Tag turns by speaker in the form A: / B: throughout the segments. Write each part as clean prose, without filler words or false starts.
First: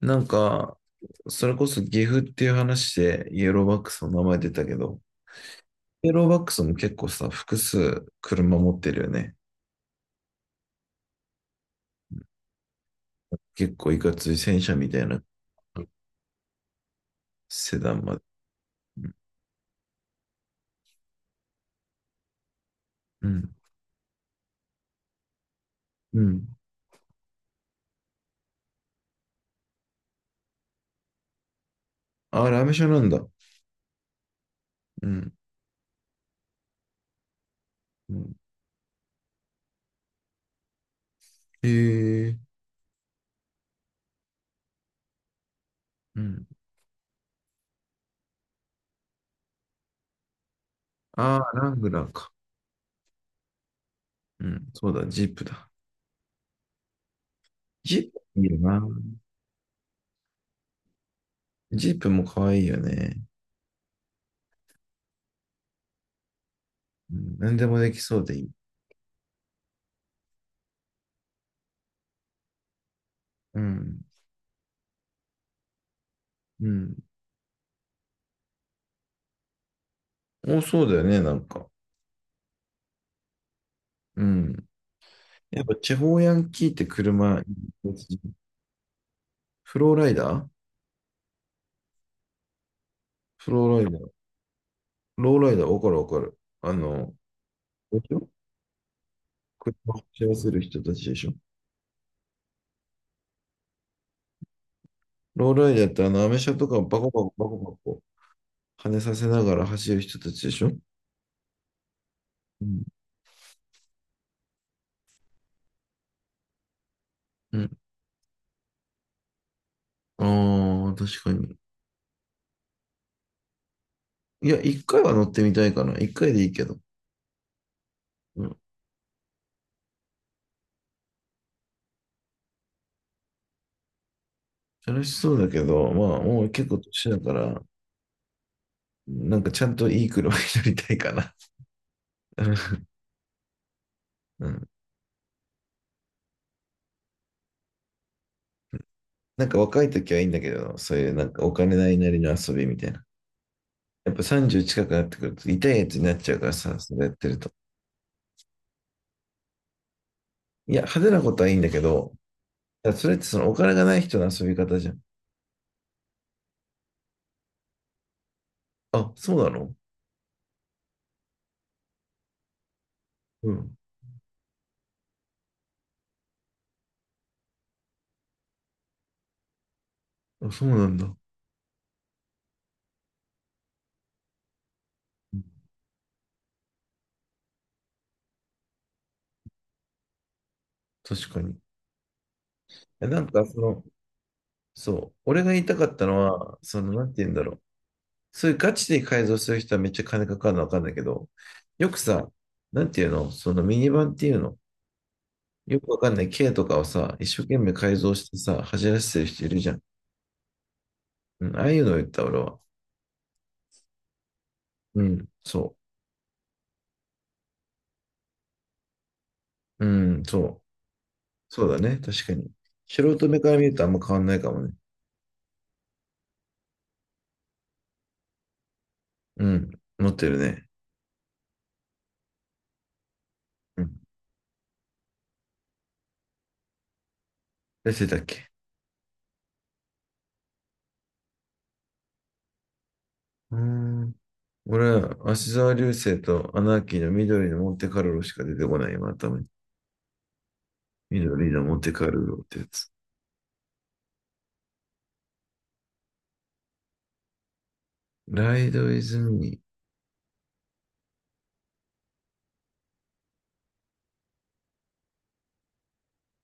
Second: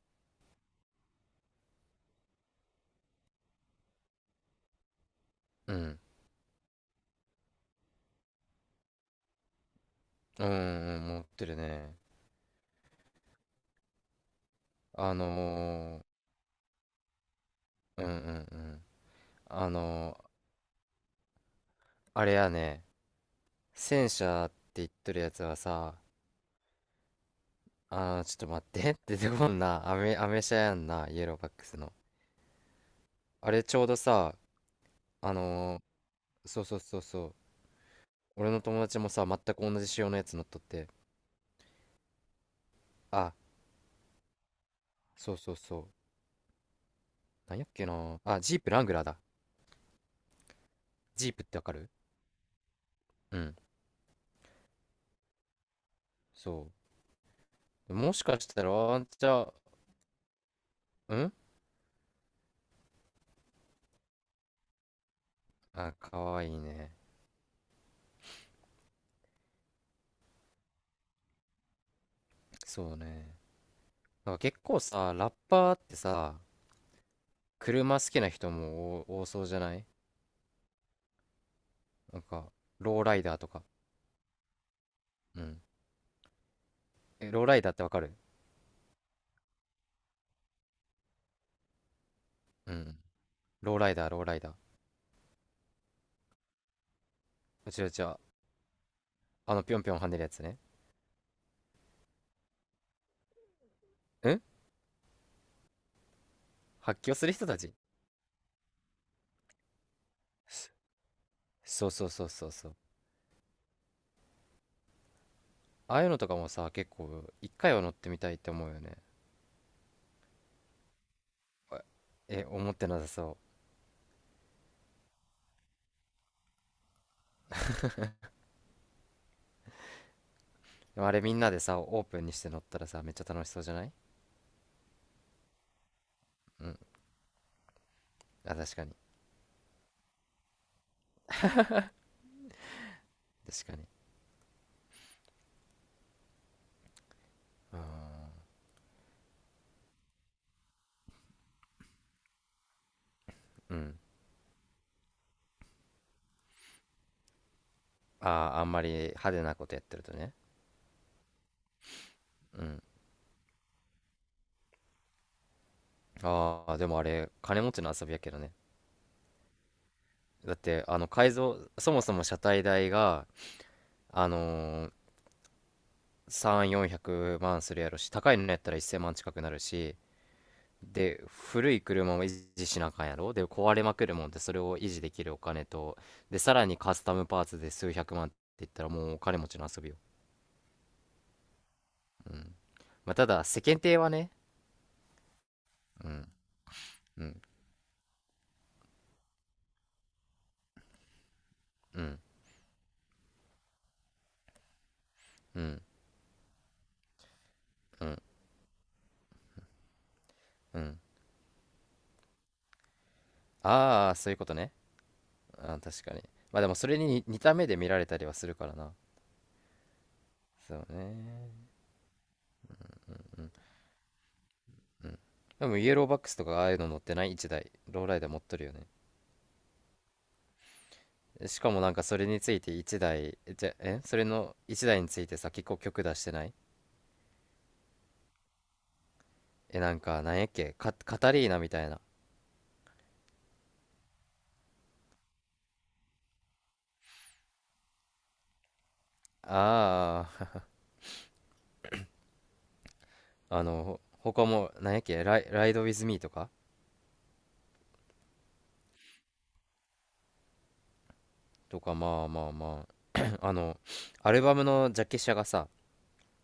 A: なんか、それこそ岐阜っていう話でイエローバックスの名前出たけど、
B: うん。
A: イエローバックスも結構さ、複数車持ってるよね。
B: うんうんうん持ってるね。
A: 結構いかつい戦車みたい
B: あ
A: な
B: の
A: セダン
B: うんう
A: ま
B: ん
A: で。
B: うん。
A: うん。
B: あのー、あれやね、
A: うん。
B: 戦車って言っとるやつはさ、ちょっと待って 出てこんな、アメ車やんな、イエローバックスの。
A: あ、ラメ車なんだ。
B: あれちょうどさ、
A: うん。
B: あのそうそうそうそう、
A: うん。
B: 俺の友達もさ、全く同じ仕様のやつ乗っとって、
A: へえ。
B: あ、そうそうそう、
A: うん。
B: なんやっけな、あ、ジープラングラーだ。ジー
A: あ
B: プって
A: あ、
B: わ
A: ラ
B: か
A: ング
B: る？
A: ラーか。
B: うん、
A: うん。そうだ、ジープだ。
B: そう。
A: ジー
B: も
A: プ
B: しかし
A: いいよ
B: たら、
A: な。
B: あんちゃ、うん。
A: ジープも可愛いよね。
B: あ、かわいいね。
A: うん。何でもできそうでいい。
B: そうね。
A: うん。
B: なんか結構さ、ラッパーってさ、
A: うん。
B: 車好きな人も多多そうじゃない？
A: お、そうだよね、なんか。
B: なんか、ローライダーとか。
A: うん。
B: うん。
A: やっぱ地方ヤンキーって
B: え、
A: 車、
B: ローライダーってわかる？
A: フローライダー
B: うん。
A: フ
B: ロ
A: ロー
B: ー
A: ライ
B: ライ
A: ダ
B: ダー、
A: ー。
B: ローライダー。
A: ローライダー、わかるわかる。あの、
B: うちう
A: で
B: ち
A: し
B: は、
A: ょ？
B: ぴ
A: 車
B: ょんぴょん
A: を
B: 跳ねる
A: 走
B: や
A: ら
B: つ
A: せ
B: ね。
A: る人たちでしょ？
B: うん。
A: ローライダーってあの、アメ車とかバ
B: 発
A: コ
B: 狂
A: バ
B: する
A: コバ
B: 人た
A: コ
B: ち。
A: バコ跳ねさせながら走る人たちでしょ？
B: そうそうそうそう
A: う
B: そう。
A: ん。
B: ああいうのとかもさ、結構、一
A: う
B: 回
A: ん。
B: は乗ってみたいって思うよね。
A: ああ、確かに。
B: え、思ってなさそ
A: いや、一回は乗ってみたいかな。一回でいいけど。うん。
B: う。でもあれみんなでさ、オープンにして乗ったらさ、めっちゃ楽しそうじゃない？
A: 楽しそうだけど、まあ、もう
B: う
A: 結構
B: ん。
A: 年だから、
B: あ、確かに。
A: なんかちゃんといい車に乗りたいかな。
B: 確かに。
A: うん。
B: あ
A: なんか若い時はいいんだけど、そういうなんかお金ないなりの遊びみたいな。
B: ー、うん。
A: やっぱ30近くなってくると痛いやつになっちゃうからさ、それやってると。
B: ああ、あんまり派手なことやってるとね。
A: いや、派手なことはいいんだけど、
B: うん。
A: だからそれってそのお金がない人の遊び方じゃん。
B: ああ、でもあれ、金持ちの遊びやけどね。
A: あ、そうなの？
B: だって、改造、そもそも車体代が、
A: うん。
B: あのー、3、400万するやろし、高いのやったら1000万近くなるし、
A: あ、そうなんだ。
B: で、古い車も維持しなあかんやろ。で、壊れまくるもんで、それを維持できるお金と、で、さらにカスタムパーツで数百万って言ったら、もうお金持ちの遊びよ。
A: 確かに。
B: うん。
A: え、
B: まあ、
A: なん
B: た
A: か
B: だ、
A: そ
B: 世間
A: の、
B: 体はね、
A: そう、俺が言いたかった
B: う
A: の
B: ん、
A: は、その、なんて
B: う
A: 言うん
B: ん、
A: だろう。そういうガチで改造する人はめっちゃ金かかるのわかんないけど、よく
B: うん、
A: さ、なんていうの、そのミニバンっていうの、
B: う
A: よ
B: ん、
A: くわかんない K とかをさ、一生懸命改
B: う
A: 造
B: ん、
A: してさ、走らせてる人いるじゃん。
B: うん。
A: うん、ああいうのを言った、俺は。
B: ああ、そういうことね。
A: うん、そ
B: 確かに。まあでもそれに似た目で見られたりはするからな。
A: う。うん、そう。
B: そう
A: そう
B: ね。
A: だね、確かに。素人目から見るとあんま変わんないかもね。
B: でもイエローバックスとかああいうの乗ってない、1台ローライダー持っとるよね。
A: うん、持ってるね。
B: しかもなんかそれについて1台じゃ
A: うん。
B: えそれの1台についてさ、結構曲出してない？
A: 出てたっけ？
B: なんか、なんやっけ、カタリーナみたいな。
A: うーん。俺は、芦沢流星とアナーキーの緑のモンテカルロしか出てこない、今頭に。
B: ああ。
A: 緑のモンテカルロってやつ。
B: あのほ他もなんやっけ、ライド・ウィズ・ミーとか。
A: ライドイズミー。
B: とか、まあまあまあ。 あのアルバムのジャケ写がさ、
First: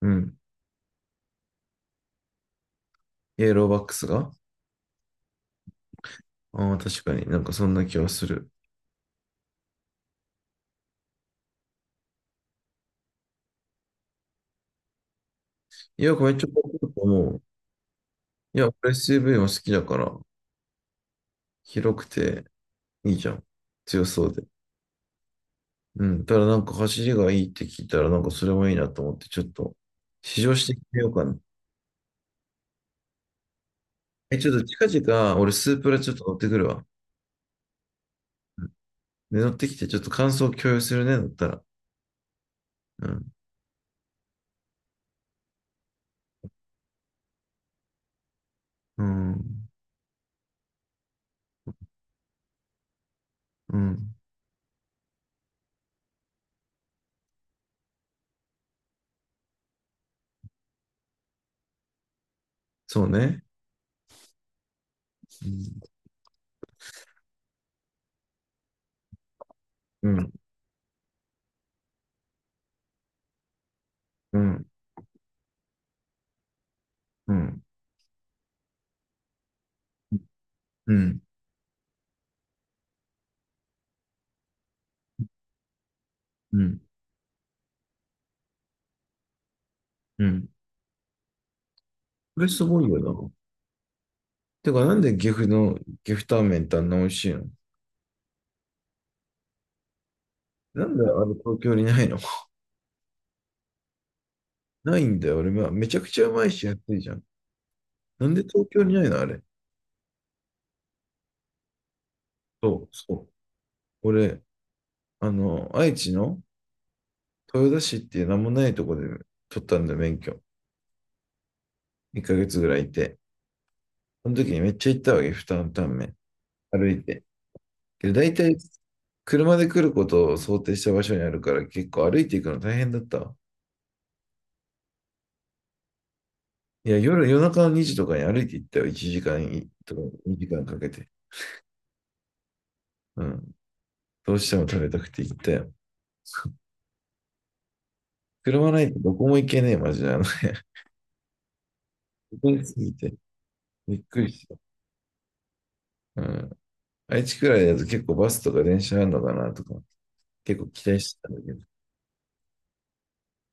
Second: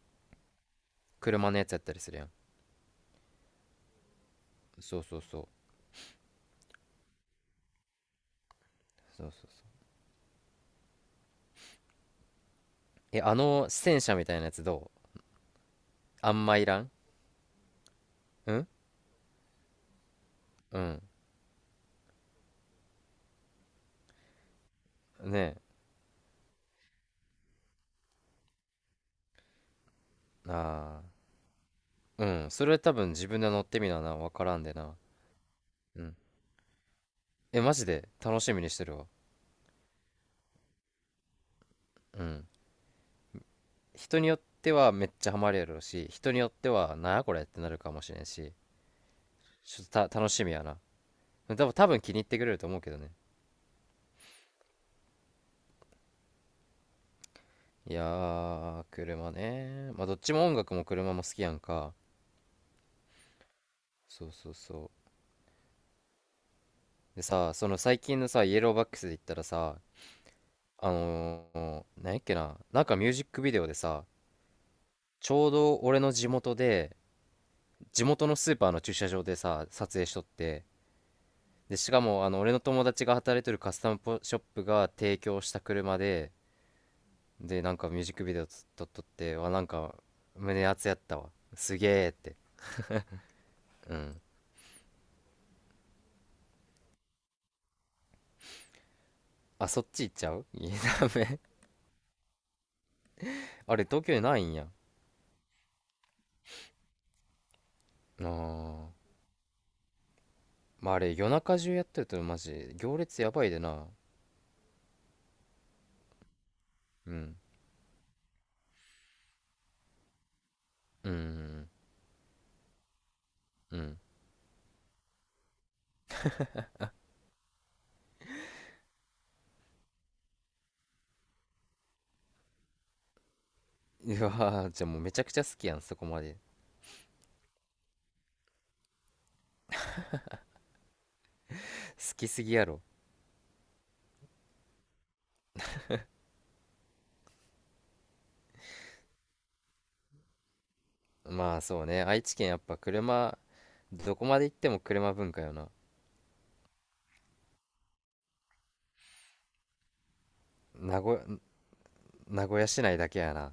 A: うん。
B: 車のやつやったりするやん。
A: イエローバックスが。
B: そうそうそう
A: ああー、確かになんかそんな気はする。
B: そうそうそう。え、あの戦車みたいなやつどう？
A: いや、こ
B: あ
A: れち
B: ん
A: ょ
B: まいらん。
A: っと思う。
B: う
A: い
B: ん
A: や、俺 SUV も好きだから、
B: うん。
A: 広くていいじゃん。強そうで。
B: ね
A: うん。ただなんか走りがいいって聞いたら、なんかそれもいいなと思って、ちょっと試
B: え。
A: 乗
B: あ
A: してみ
B: あ。
A: ようかな。
B: うん。それ多分自分で乗ってみなな。わ
A: え、
B: か
A: ちょ
B: ら
A: っ
B: ん
A: と
B: で
A: 近
B: な。
A: 々、俺スープラ
B: う
A: ちょっ
B: ん。
A: と乗ってくるわ。
B: え、マジで楽しみにしてるわ。
A: で、乗ってきて、ちょっと感想共有するね、乗ったら。
B: うん。
A: うん。
B: 人によってはめっちゃハマるやろうし、人によっては、なあこれってなるかもしれんし、
A: うん。
B: ちょっと楽しみやな。多分気に入ってくれると思うけどね。
A: うん。
B: いやー、車ね。まあ、どっちも音楽も車も好きやんか。
A: そうね。
B: そうそうそう。でさ、その最近のさ、イエローバックスで言ったらさ、
A: うん。
B: あのなんやっけな、なんかミュージックビデオでさ、
A: うん。
B: ちょうど俺の地元で、
A: うん。
B: 地元のスーパーの駐車場でさ、撮影しとって、
A: うん。
B: で、しかも、俺の友達が働いてるカスタムポショップが提供した車で、
A: うん。
B: で、なんかミュージックビデオ撮っとって、わ、なんか、
A: うん。
B: 胸熱やったわ。すげえって。
A: これすごいよな。
B: うん。
A: てか、なんで岐阜の岐阜タンメンってあんな美味しいの？
B: あ、そっち行っちゃう。いや、
A: なんであ
B: ダ
A: れ
B: メ。
A: 東京にないの？
B: あれ、東京にないんや。
A: ないんだよ。俺、はめちゃくちゃうまいし安いじゃん。
B: あ
A: なんで東京
B: ー。
A: にないの、あれ。
B: まあ、あれ、夜中中やってると、マジ、
A: そう、
B: 行
A: そ
B: 列
A: う。
B: やばいでな。
A: 俺、あの、愛知の
B: うん。
A: 豊田市っていう名もないとこで取ったんだよ、免許。
B: うん。
A: 1ヶ月ぐらいいて。
B: うん。うん。
A: その時にめっちゃ行ったわけ、負担タンメン。歩いて。けど大体、車で来ることを想定した場所にあるから、結構歩いていくの大変だったわ。
B: うわー、じゃあもうめちゃくちゃ好きやん、そこまで。
A: いや、夜中の2時とかに歩いて行ったよ。1時間とか2時間かけて。
B: 好きすぎやろ。
A: うん。どうしても食べたくて行ったよ。車ないとどこも行けねえ、マジで。あの
B: まあそうね、愛知
A: 通
B: 県や
A: り
B: っ
A: 過
B: ぱ
A: ぎて、
B: 車、
A: びっ
B: ど
A: く
B: こ
A: り
B: まで
A: し
B: 行
A: た。
B: っても車文化よな。
A: うん。愛知くらいだと結構バスとか電車あるのかなとか、結構期待
B: 名古
A: してたん
B: 屋、
A: だけど。
B: 名古屋市内だけやな。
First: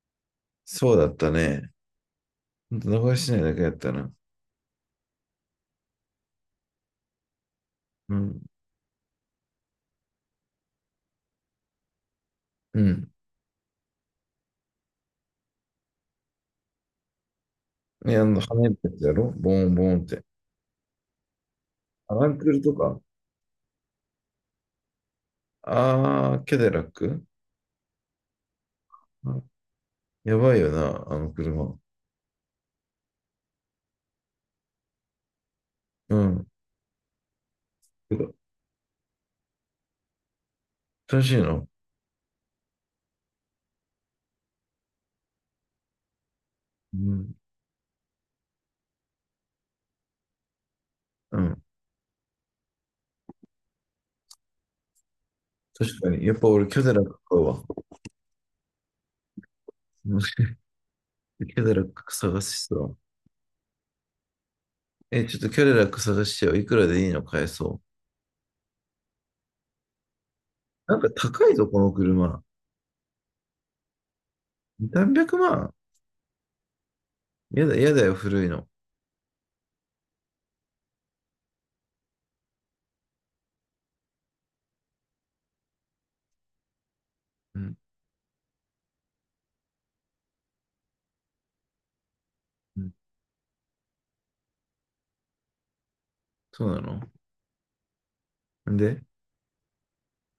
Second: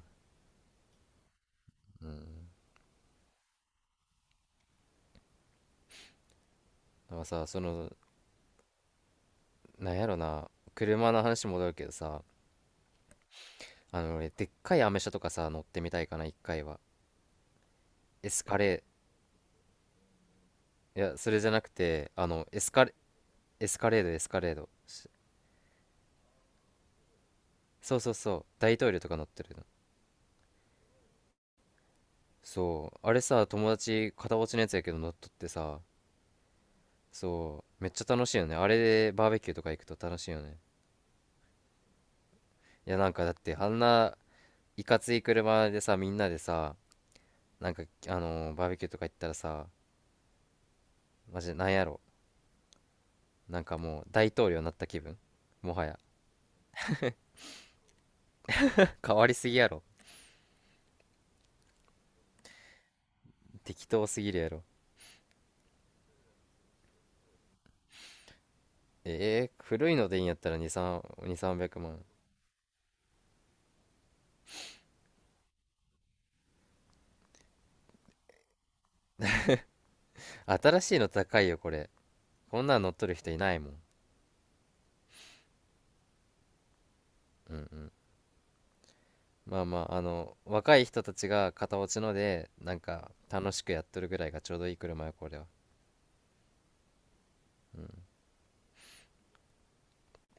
A: そうだったね。
B: うん。
A: ほんと、名古屋市内だけやったな。
B: でもさ、その、
A: うん。
B: なんやろな、車の話戻るけどさ、
A: うん。
B: 俺、でっかいアメ車とかさ、乗ってみたいかな、一回は。
A: ね、あ
B: エ
A: の、
B: ス
A: 跳
B: カ
A: ねて
B: レ
A: やつやろボーンボーンって。
B: ー、いや、それじゃなくて、
A: アランクルとか。
B: エスカレード、エスカレード。
A: あー、キャデラック。
B: そうそうそう、大統領とか乗っ
A: あ、
B: てるの。
A: やばいよな、あの車。
B: そう、あれさ、友達、片落ちのやつやけど乗っとってさ、
A: うん。
B: そう、めっちゃ
A: て
B: 楽
A: か
B: しいよね。あれでバーベキューとか行くと楽しいよね。
A: 楽しいの？
B: いや、なんかだってあんないかつい車でさ、みんなでさ、
A: うん。
B: なんかバーベキューとか行ったらさ、
A: う
B: マジで
A: ん。
B: なんやろ、なんかもう大統領になった気分、もは
A: 確
B: や。
A: かに。やっぱ俺、キャデラック買うわ。
B: 変わりすぎやろ。
A: うん。キャデラック探しそう。
B: 適当すぎるやろ。
A: え、ちょっとキャデラック探してよ。いくらでいいの買えそう？
B: 古いのでいいんやったら2
A: なんか
B: 3 2
A: 高い
B: 3
A: ぞ、
B: 0
A: こ
B: 0
A: の
B: 万
A: 車。300万？やだ、やだよ、古いの。
B: 新しいの高いよ、これ。こんなん乗っとる人いないもん。うん
A: う
B: う
A: ん。
B: ん。まあまあ、あの若い人たちが片落ちのでな
A: う
B: ん
A: ん。
B: か楽しくやっとるぐらいがちょうどいい車よ、これは。
A: そうなの？んで、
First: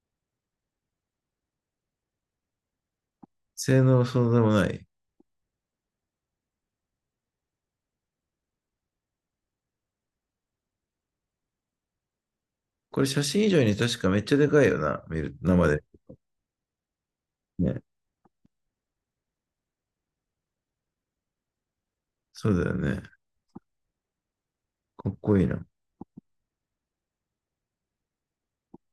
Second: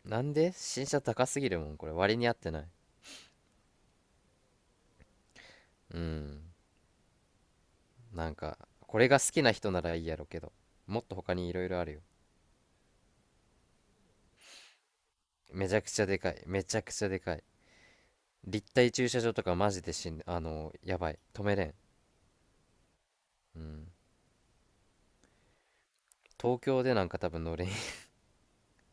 B: なんで新車高すぎるもん、これ。割に合ってない。
A: 性能そうでもない。
B: うん。なんかこれが好きな人ならいいやろけど、もっと他にいろいろあるよ。
A: これ写真以上に確かめっちゃでかいよな、見る、生
B: めちゃ
A: で。
B: くちゃでかい、めちゃくちゃでかい。
A: ね。
B: 立体駐車場とかマジで、しんあのやばい、止めれん。
A: そうだよね。
B: うん。
A: かっこいいな。
B: 東京でなんか多分乗れん。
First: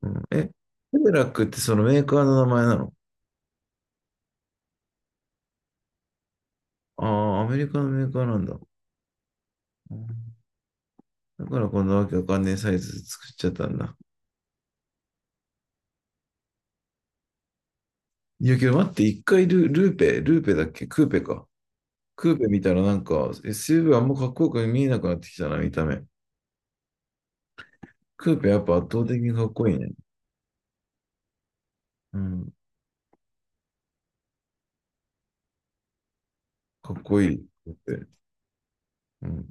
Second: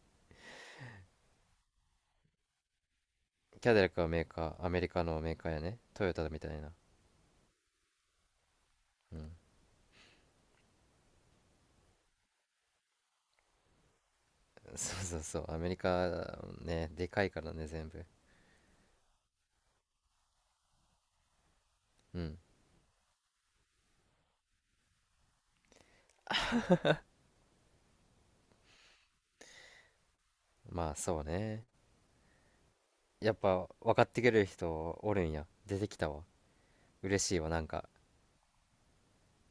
A: うん、え、セブラックってそのメーカーの名前なの？
B: キャデラックはメーカー、アメリカのメーカーやね、トヨタみたいな。
A: ああー、アメリカのメーカーなんだ。
B: うん。
A: うん。だからこんなわけわかんねえサイズ作っちゃったんだ。
B: そうそうそう、アメリカね、でかいからね全部。
A: いやけど待って、一回ルーペだっけクーペか。
B: う
A: クー
B: ん。
A: ペ見たらなんか SUV あんまかっこよく見えなくなってきたな、見た目。クーペやっぱ圧倒的にかっこいいね。
B: まあそうね。
A: うん。
B: やっぱ分かってくれる人おるんや、出てきたわ。
A: かっこ
B: 嬉
A: い
B: し
A: い。
B: い
A: っ
B: わ、なんか。
A: て。うん。